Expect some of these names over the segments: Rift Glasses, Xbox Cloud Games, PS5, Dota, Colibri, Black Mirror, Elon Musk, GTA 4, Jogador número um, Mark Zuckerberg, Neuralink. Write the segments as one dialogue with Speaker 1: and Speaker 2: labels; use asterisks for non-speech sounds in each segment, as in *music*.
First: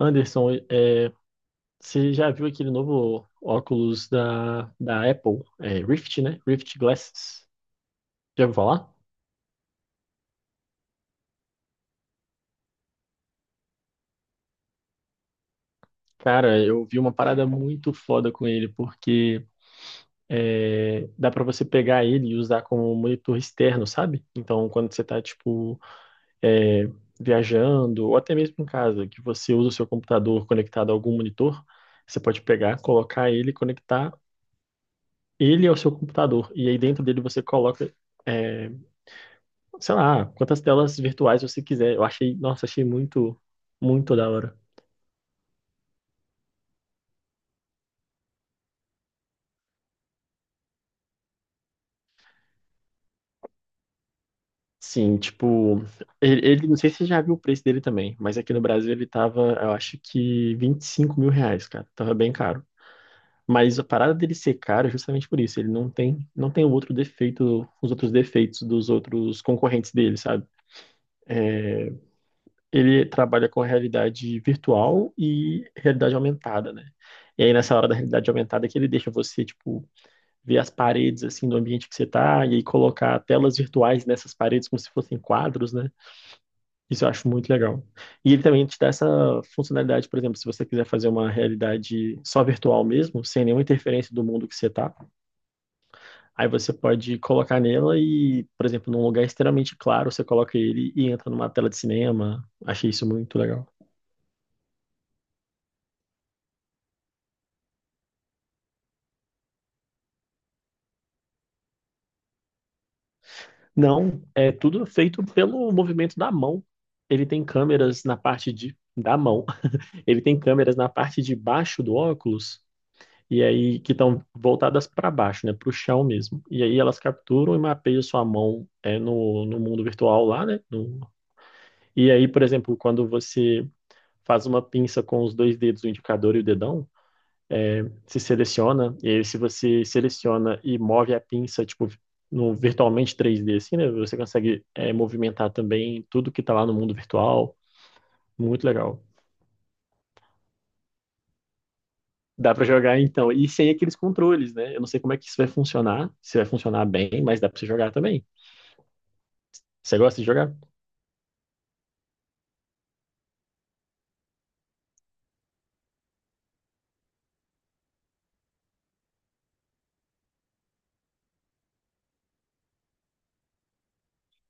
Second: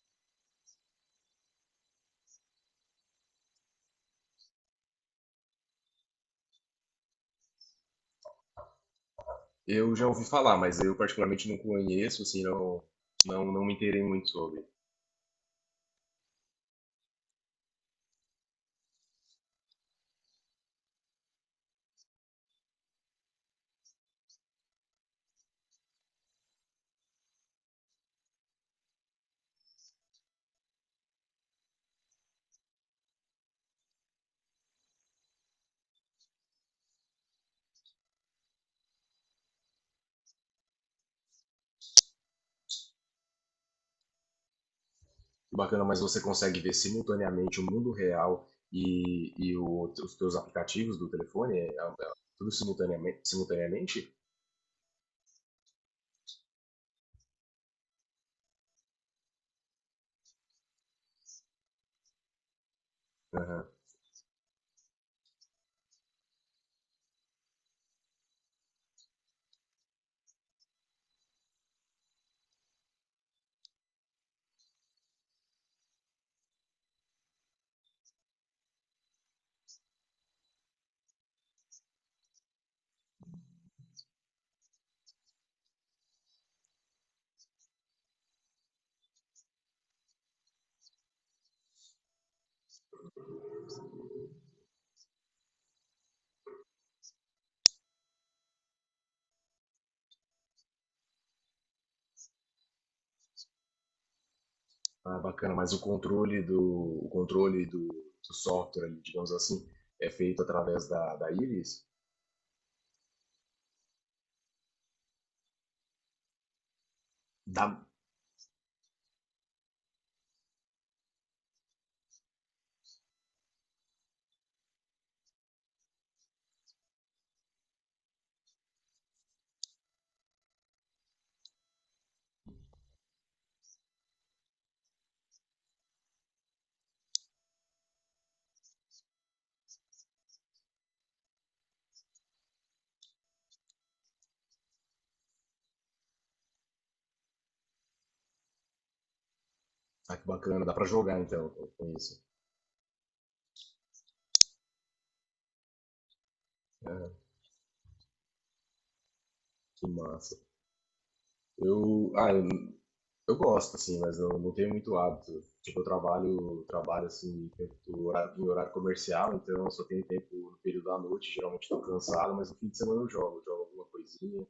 Speaker 1: Anderson, você já viu aquele novo óculos da Apple, Rift, né? Rift Glasses. Já ouviu falar?
Speaker 2: Eu já ouvi falar, mas eu particularmente não conheço, assim, não me inteirei muito sobre.
Speaker 1: Cara, eu vi uma parada muito foda com ele, porque dá pra você pegar ele e usar como monitor externo, sabe? Então, quando você tá, tipo, é, viajando, ou até mesmo em casa, que você usa o seu computador conectado a algum monitor, você pode pegar, colocar ele, conectar ele ao seu computador. E aí dentro dele você coloca é, sei lá, quantas telas virtuais você quiser. Eu achei, nossa, achei muito, muito da hora.
Speaker 2: Que bacana, mas você consegue ver simultaneamente o mundo real e os teus aplicativos do telefone, tudo simultaneamente?
Speaker 1: Sim, tipo, não sei se você já viu o preço dele também, mas aqui no Brasil ele tava, eu acho que R$ 25.000, cara. Tava bem caro.
Speaker 2: Aham.
Speaker 1: Mas a parada dele ser caro é justamente por isso. Ele não tem o outro defeito, os outros defeitos dos outros concorrentes dele, sabe? Ele trabalha com realidade virtual e realidade aumentada, né? E aí nessa hora da realidade aumentada que ele deixa você, tipo, ver as paredes assim do ambiente que você tá e aí colocar telas virtuais nessas paredes como se fossem quadros, né? Isso eu acho muito legal. E ele também te dá essa funcionalidade, por exemplo, se você quiser fazer uma realidade só virtual mesmo, sem nenhuma interferência do mundo que você tá, aí você pode colocar nela e, por exemplo, num lugar extremamente claro, você coloca ele e entra numa tela de cinema. Achei isso muito legal.
Speaker 2: Ah, bacana, mas o controle do software, ali, digamos assim, é feito através da íris?
Speaker 1: Não, é tudo feito pelo movimento da mão. Ele tem
Speaker 2: Dá,
Speaker 1: câmeras na parte de, da mão. Ele tem câmeras na parte de baixo do óculos e aí que estão voltadas para baixo, né, para o chão mesmo. E aí elas capturam e mapeiam sua mão no mundo virtual lá, né? E aí, por exemplo, quando você faz uma pinça com os dois dedos, o indicador e o dedão, se seleciona, e aí se você seleciona e move a pinça, tipo, no virtualmente 3D, assim, né? Você consegue movimentar também tudo que está lá no mundo virtual. Muito legal.
Speaker 2: ah, que bacana, dá pra jogar então com isso.
Speaker 1: Dá pra jogar então. E sem aqueles controles, né? Eu não sei como é que isso vai funcionar, se vai funcionar bem, mas dá pra você jogar também.
Speaker 2: Que
Speaker 1: Você gosta de
Speaker 2: massa.
Speaker 1: jogar?
Speaker 2: Eu, ah, Eu gosto, assim, mas eu não tenho muito hábito. Tipo, eu trabalho assim, tempo do horário, em horário comercial, então eu só tenho tempo no período da noite, geralmente estou cansado, mas no fim de semana eu jogo alguma coisinha.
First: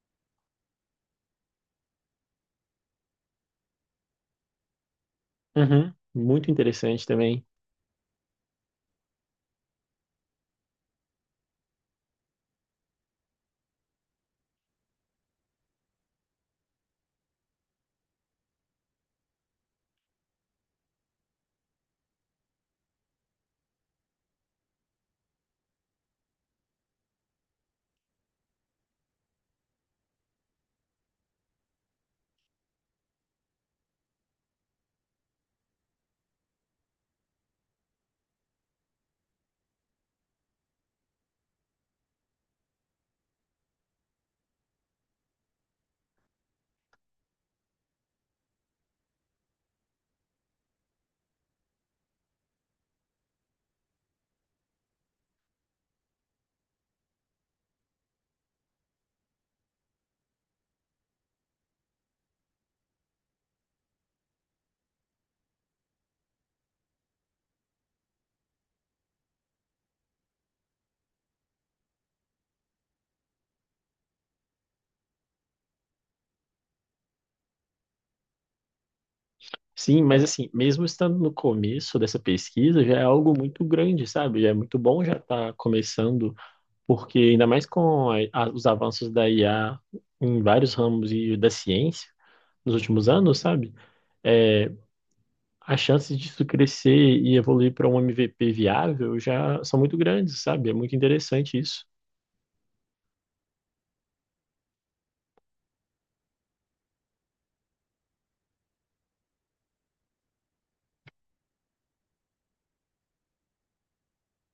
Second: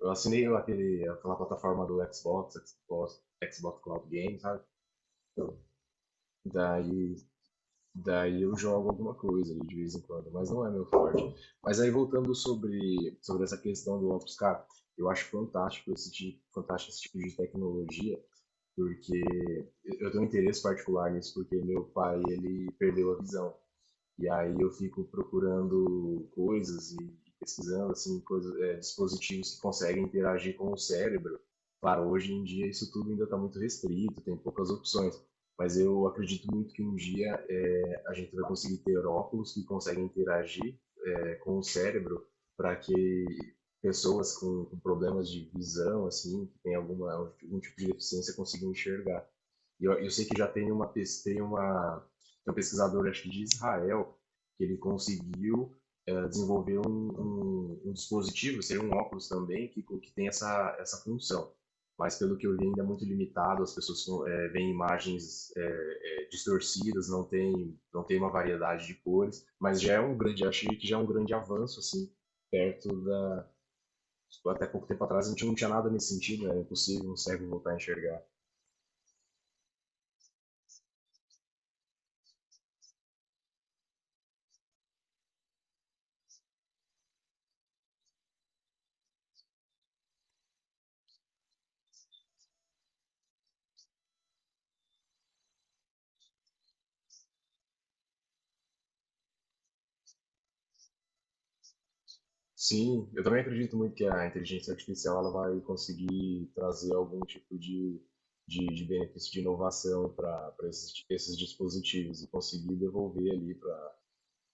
Speaker 2: Eu assinei aquela plataforma do Xbox Cloud Games, sabe?
Speaker 1: Uhum. Muito interessante
Speaker 2: Daí,
Speaker 1: também.
Speaker 2: daí eu jogo alguma coisa ali de vez em quando, mas não é meu forte. Mas aí voltando sobre essa questão do óculos, cara, eu acho fantástico esse tipo de tecnologia, porque eu tenho um interesse particular nisso, porque meu pai, ele perdeu a visão. E aí eu fico procurando coisas e pesquisando assim coisas, dispositivos que conseguem interagir com o cérebro. Claro, hoje em dia isso tudo ainda está muito restrito, tem poucas opções. Mas eu acredito muito que um dia a gente vai conseguir ter óculos que conseguem interagir com o cérebro para que pessoas com problemas de visão, assim, que tem algum tipo de deficiência, consigam enxergar. Eu sei que já tem um pesquisador, acho que de Israel, que ele conseguiu desenvolver um dispositivo, seria um óculos também, que tem essa função. Mas pelo que eu vi, ainda é muito limitado, as pessoas veem imagens distorcidas, não tem uma variedade de cores, mas já é um grande, achei que já é um grande avanço, assim, perto da. Até pouco tempo atrás a gente não tinha nada nesse sentido, era impossível um cego voltar a enxergar.
Speaker 1: Sim, mas assim, mesmo estando no começo dessa pesquisa, já é algo muito grande, sabe? Já é muito bom já estar começando, porque ainda mais com os avanços da IA em vários ramos e da ciência nos últimos anos, sabe? É, as chances disso crescer e evoluir para um MVP viável já são muito grandes, sabe? É muito interessante isso.
Speaker 2: Sim, eu também acredito muito que a inteligência artificial ela vai conseguir trazer algum tipo de benefício de inovação para esses dispositivos e conseguir devolver ali para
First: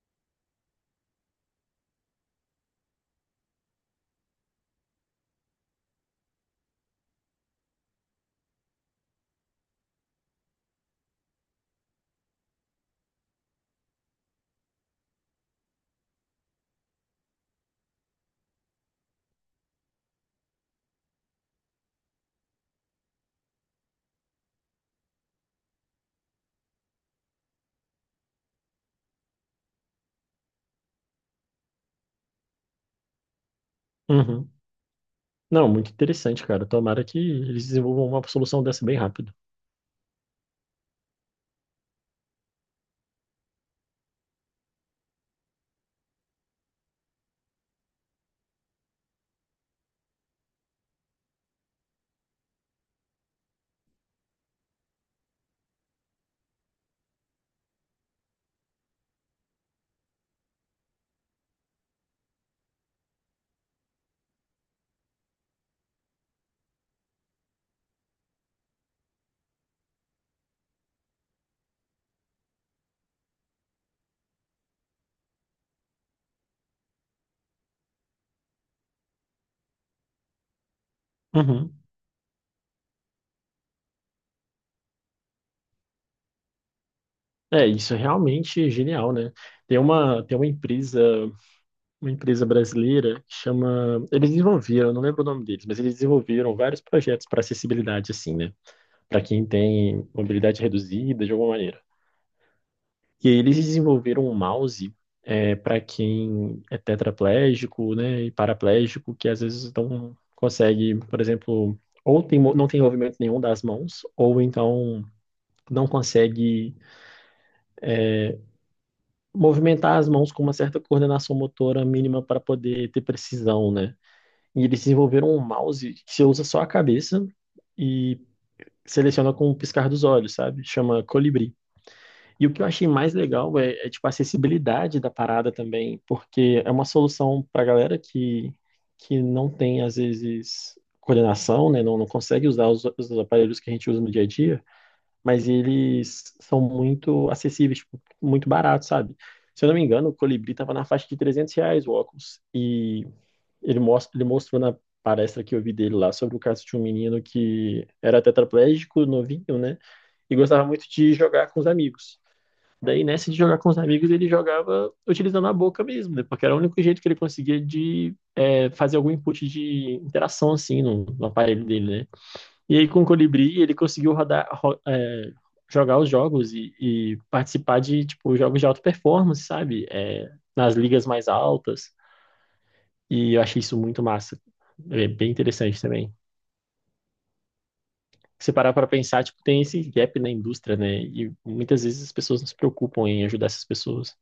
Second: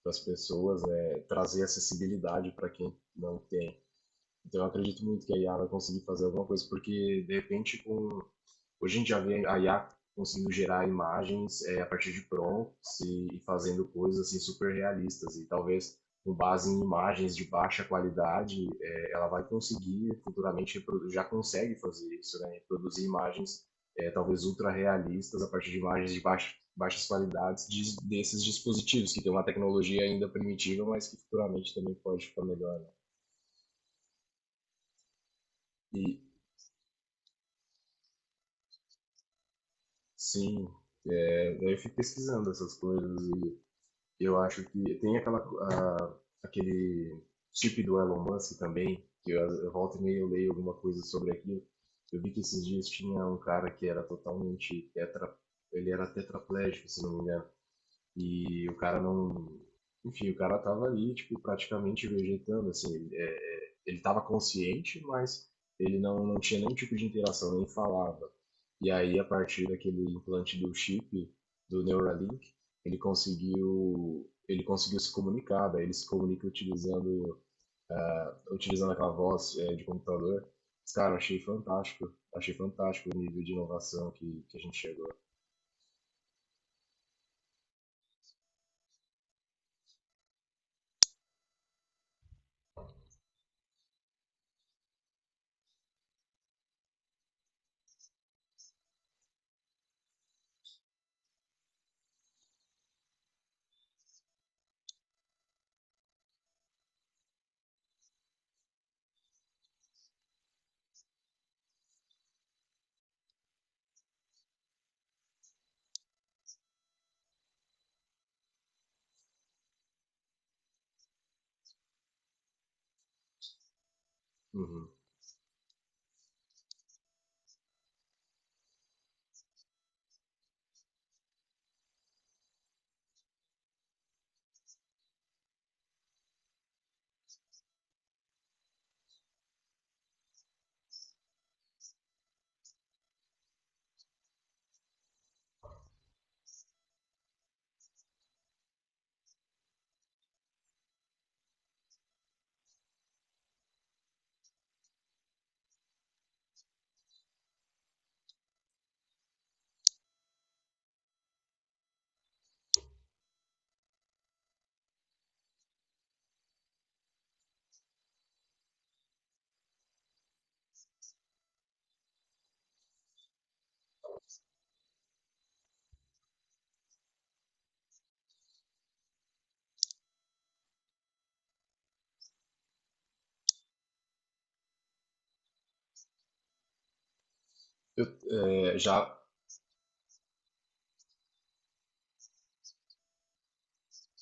Speaker 2: as pessoas, né, trazer acessibilidade para quem não tem. Então eu acredito muito que a IA vai conseguir fazer alguma coisa, porque de repente com hoje a gente já vê a IA conseguindo gerar imagens a partir de prompts e fazendo coisas assim super realistas e talvez com base em imagens de baixa qualidade, ela vai conseguir futuramente já consegue fazer isso, né? Produzir imagens talvez ultra realistas a partir de imagens de baixas qualidades desses dispositivos que tem uma tecnologia ainda primitiva, mas que futuramente também pode ficar melhor, né?
Speaker 1: Uhum. Não, muito
Speaker 2: E
Speaker 1: interessante, cara. Tomara que eles desenvolvam uma solução dessa bem rápido.
Speaker 2: sim, eu fico pesquisando essas coisas e eu acho que tem aquele chip do Elon Musk também, eu volto e meio leio alguma coisa sobre aquilo. Eu vi que esses dias tinha um cara que era ele era tetraplégico, se não me engano. E o cara não. Enfim, o cara tava ali, tipo, praticamente vegetando, assim. Ele tava consciente, mas ele não, não tinha nenhum tipo de interação, nem falava. E aí, a partir daquele implante do chip, do Neuralink, ele conseguiu se comunicar, daí ele se comunica utilizando aquela voz de computador. Cara,
Speaker 1: Uhum.
Speaker 2: achei fantástico o nível de inovação que a gente chegou.
Speaker 1: Isso é realmente genial, né? Tem uma empresa brasileira que chama. Eles desenvolveram, eu não lembro o nome deles, mas eles desenvolveram vários projetos para acessibilidade, assim, né? Para quem tem mobilidade reduzida, de alguma maneira. E eles desenvolveram um mouse para quem é tetraplégico, né, e paraplégico, que às vezes não consegue, por exemplo, ou tem, não tem movimento nenhum das mãos, ou então não consegue movimentar as mãos com uma certa coordenação motora mínima para poder ter precisão, né? E eles
Speaker 2: Uhum.
Speaker 1: desenvolveram um mouse que você usa só a cabeça e seleciona com o piscar dos olhos, sabe? Chama Colibri. E o que eu achei mais legal é, tipo, a acessibilidade da parada também, porque é uma solução para galera que não tem, às vezes, coordenação, né? Não, não consegue usar os aparelhos que a gente usa no dia a dia, mas eles são muito acessíveis, tipo, muito baratos, sabe? Se eu não me engano, o Colibri estava na faixa de R$ 300 o óculos, e ele mostrou na palestra que eu vi dele lá sobre o caso de um menino que era tetraplégico, novinho, né? E gostava muito de jogar com os amigos. Daí, nessa de jogar com os amigos, ele jogava utilizando a boca mesmo, né? Porque era o único jeito que ele conseguia de fazer algum input de interação, assim, no aparelho dele, né? E aí, com o Colibri, ele conseguiu jogar os jogos e participar de, tipo, jogos de alta performance, sabe? Nas ligas mais altas. E eu achei isso muito massa. É bem interessante também.
Speaker 2: Eu,
Speaker 1: Se parar
Speaker 2: é,
Speaker 1: para
Speaker 2: já
Speaker 1: pensar, tipo, tem esse gap na indústria, né? E muitas vezes as pessoas não se preocupam em ajudar essas pessoas.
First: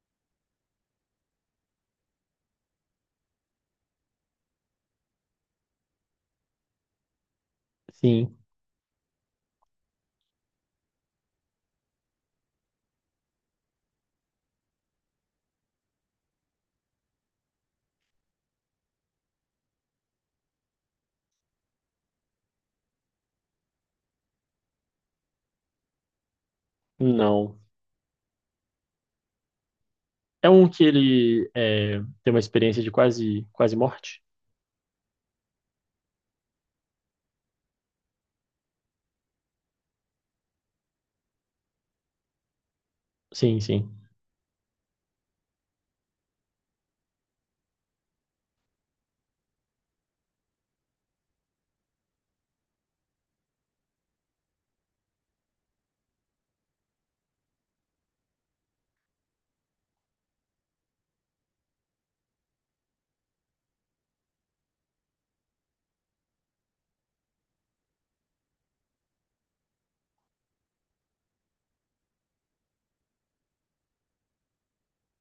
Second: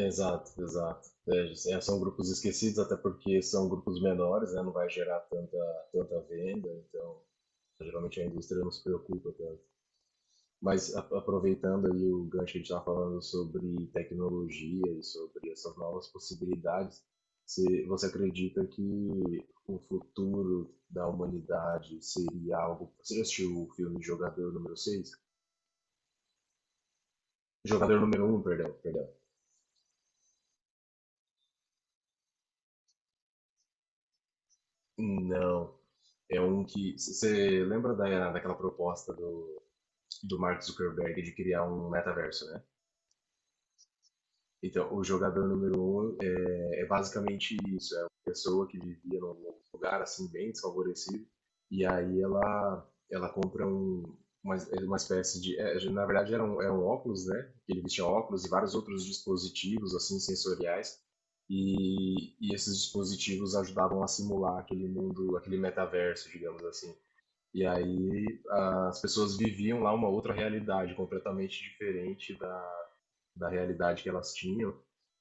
Speaker 2: Exato, exato. São grupos esquecidos, até porque são grupos menores, né? Não vai gerar tanta venda, então geralmente a
Speaker 1: Sim,
Speaker 2: indústria não se preocupa tanto. Mas a, aproveitando aí o gancho que a gente estava falando sobre tecnologia e sobre essas novas possibilidades, se você acredita que o futuro da humanidade seria algo. Você já assistiu o filme Jogador número seis,
Speaker 1: não.
Speaker 2: Jogador número um, perdão.
Speaker 1: É um que tem uma experiência de quase, quase morte?
Speaker 2: Não, é um que. Você lembra daquela proposta do Mark Zuckerberg de criar um metaverso, né?
Speaker 1: Sim, sim.
Speaker 2: Então, o jogador número um é basicamente isso: é uma pessoa que vivia num lugar assim, bem desfavorecido, e aí ela compra uma, uma espécie de. É, na verdade, era um óculos, né? Ele vestia óculos e vários outros dispositivos, assim, sensoriais. E esses dispositivos ajudavam a simular aquele mundo, aquele metaverso, digamos assim. E aí as pessoas viviam lá uma outra realidade completamente diferente da realidade que elas tinham.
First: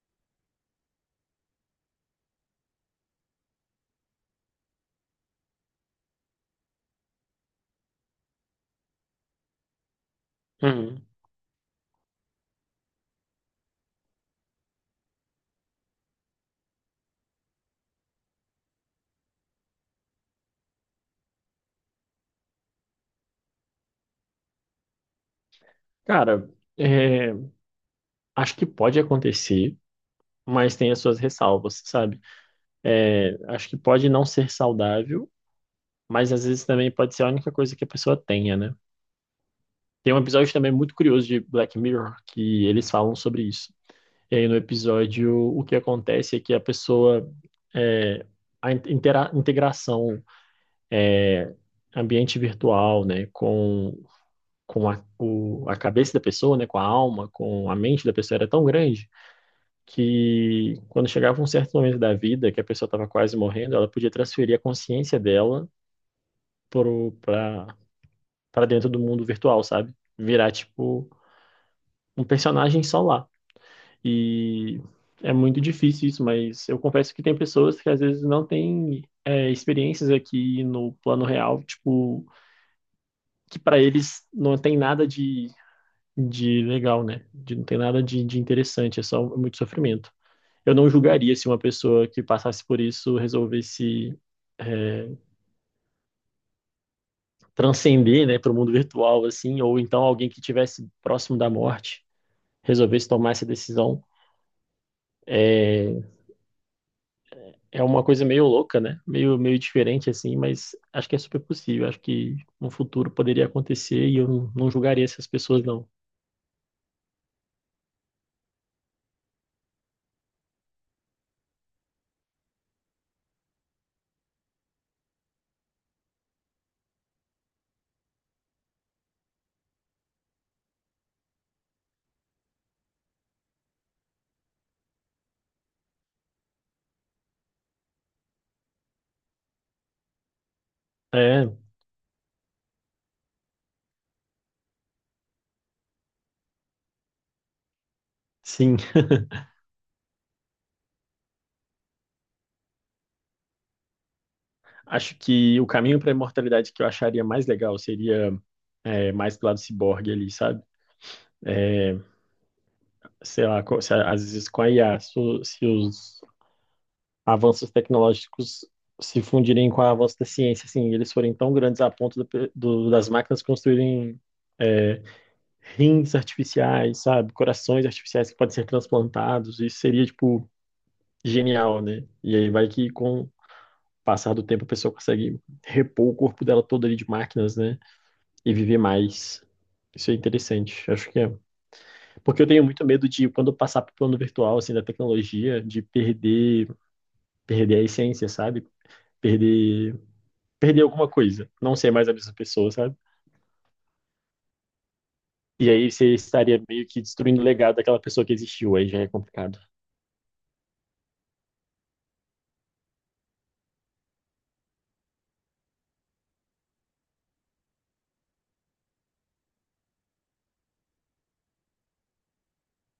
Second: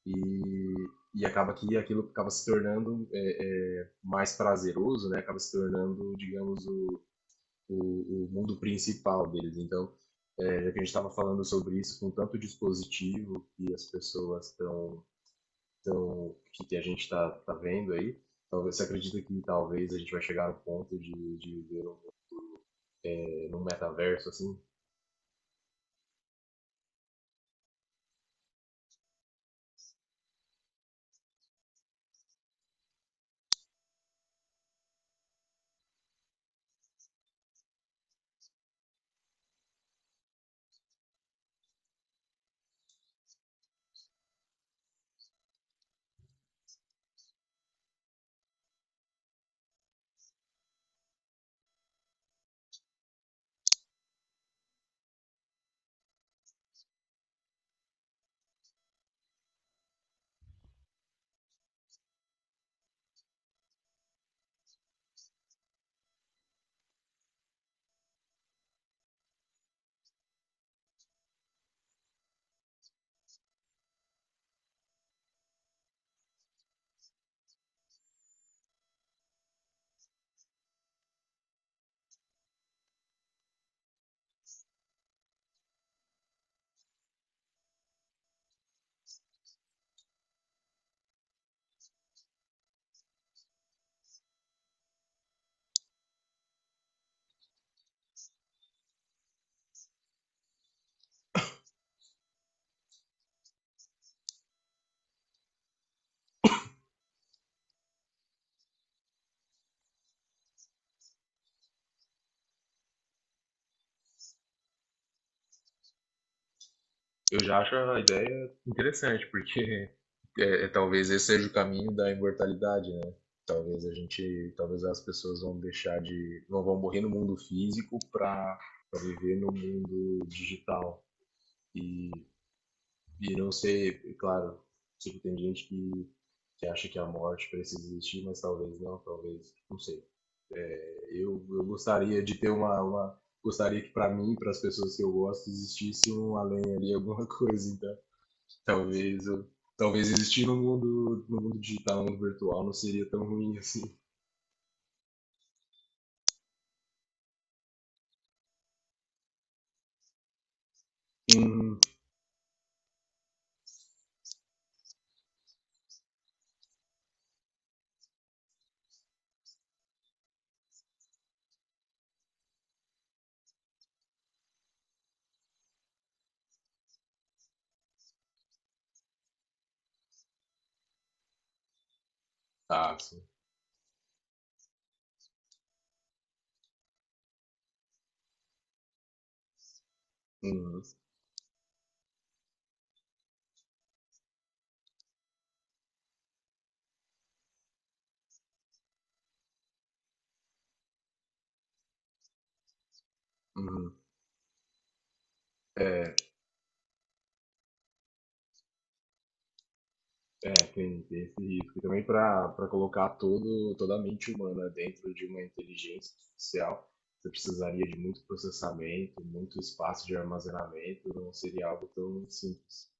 Speaker 2: E, e acaba que aquilo acaba se tornando mais prazeroso, né? Acaba se tornando, digamos, o o mundo principal deles. Então, já que a gente
Speaker 1: Uhum.
Speaker 2: estava falando sobre isso com tanto dispositivo que as pessoas estão, que a gente está tá vendo aí, talvez você acredita que talvez a gente vai chegar no ponto de ver um, num metaverso assim.
Speaker 1: Cara, é, acho que pode acontecer, mas tem as suas ressalvas, sabe? Acho que pode não ser saudável, mas às vezes também pode ser a única coisa que a pessoa tenha, né? Tem um episódio também muito curioso de Black Mirror que eles falam sobre isso. E aí no episódio o que acontece é que a pessoa é, a integração ambiente virtual, né, com a cabeça da pessoa, né, com a alma, com a mente da pessoa era tão grande que quando chegava um certo momento da vida que a pessoa estava quase morrendo, ela podia transferir a consciência dela para dentro do mundo virtual, sabe? Virar tipo um personagem só lá. E é muito difícil isso, mas eu confesso que tem pessoas que às vezes não têm experiências aqui no plano real, tipo, que para eles não tem nada de legal, né? Não tem nada de interessante, é só muito sofrimento. Eu não julgaria se uma pessoa que passasse por isso resolvesse é, transcender, né, para o mundo virtual, assim, ou então alguém que tivesse próximo da morte resolvesse tomar essa decisão. É, É uma coisa meio louca, né? Meio, meio diferente, assim, mas acho que é super possível. Acho que no futuro poderia acontecer e eu não, não julgaria essas pessoas, não.
Speaker 2: Eu já acho a ideia interessante, porque talvez esse seja o caminho da imortalidade, né? Talvez as pessoas vão deixar de, não vão morrer no mundo físico para viver no mundo digital. E, e não sei, é claro, sei que tem gente que acha que a morte precisa existir, mas talvez, não sei.
Speaker 1: É,
Speaker 2: Eu gostaria de ter uma gostaria que para mim, para as pessoas que eu gosto, existisse um além ali, alguma *laughs* coisa, então
Speaker 1: sim.
Speaker 2: talvez,
Speaker 1: *laughs*
Speaker 2: talvez existir no mundo, no mundo digital, no mundo virtual, não seria tão ruim assim.
Speaker 1: Acho que o caminho para a imortalidade que eu acharia mais legal seria mais pro lado ciborgue ali, sabe?
Speaker 2: Uhum,
Speaker 1: É, sei lá, co- se a- às vezes com a IA, se os avanços tecnológicos se fundirem com o avanço da ciência, assim, eles forem tão grandes a ponto das máquinas construírem rins artificiais, sabe? Corações artificiais que podem ser transplantados, isso seria, tipo, genial, né? E aí vai que
Speaker 2: tá, sim.
Speaker 1: com o passar do tempo a pessoa consegue repor o corpo dela todo ali de máquinas, né? E viver mais. Isso é
Speaker 2: Uhum,
Speaker 1: interessante, acho que é. Porque eu tenho muito medo de, quando eu passar para o plano virtual, assim, da tecnologia, de perder a essência, sabe? Perder, perder alguma coisa, não ser mais a mesma pessoa, sabe?
Speaker 2: uhum.
Speaker 1: E aí você estaria meio que destruindo o legado daquela pessoa que existiu, aí já é complicado.
Speaker 2: É, tem esse risco. E também para colocar toda a mente humana dentro de uma inteligência artificial, você precisaria de muito processamento, muito espaço de armazenamento, não seria algo tão simples.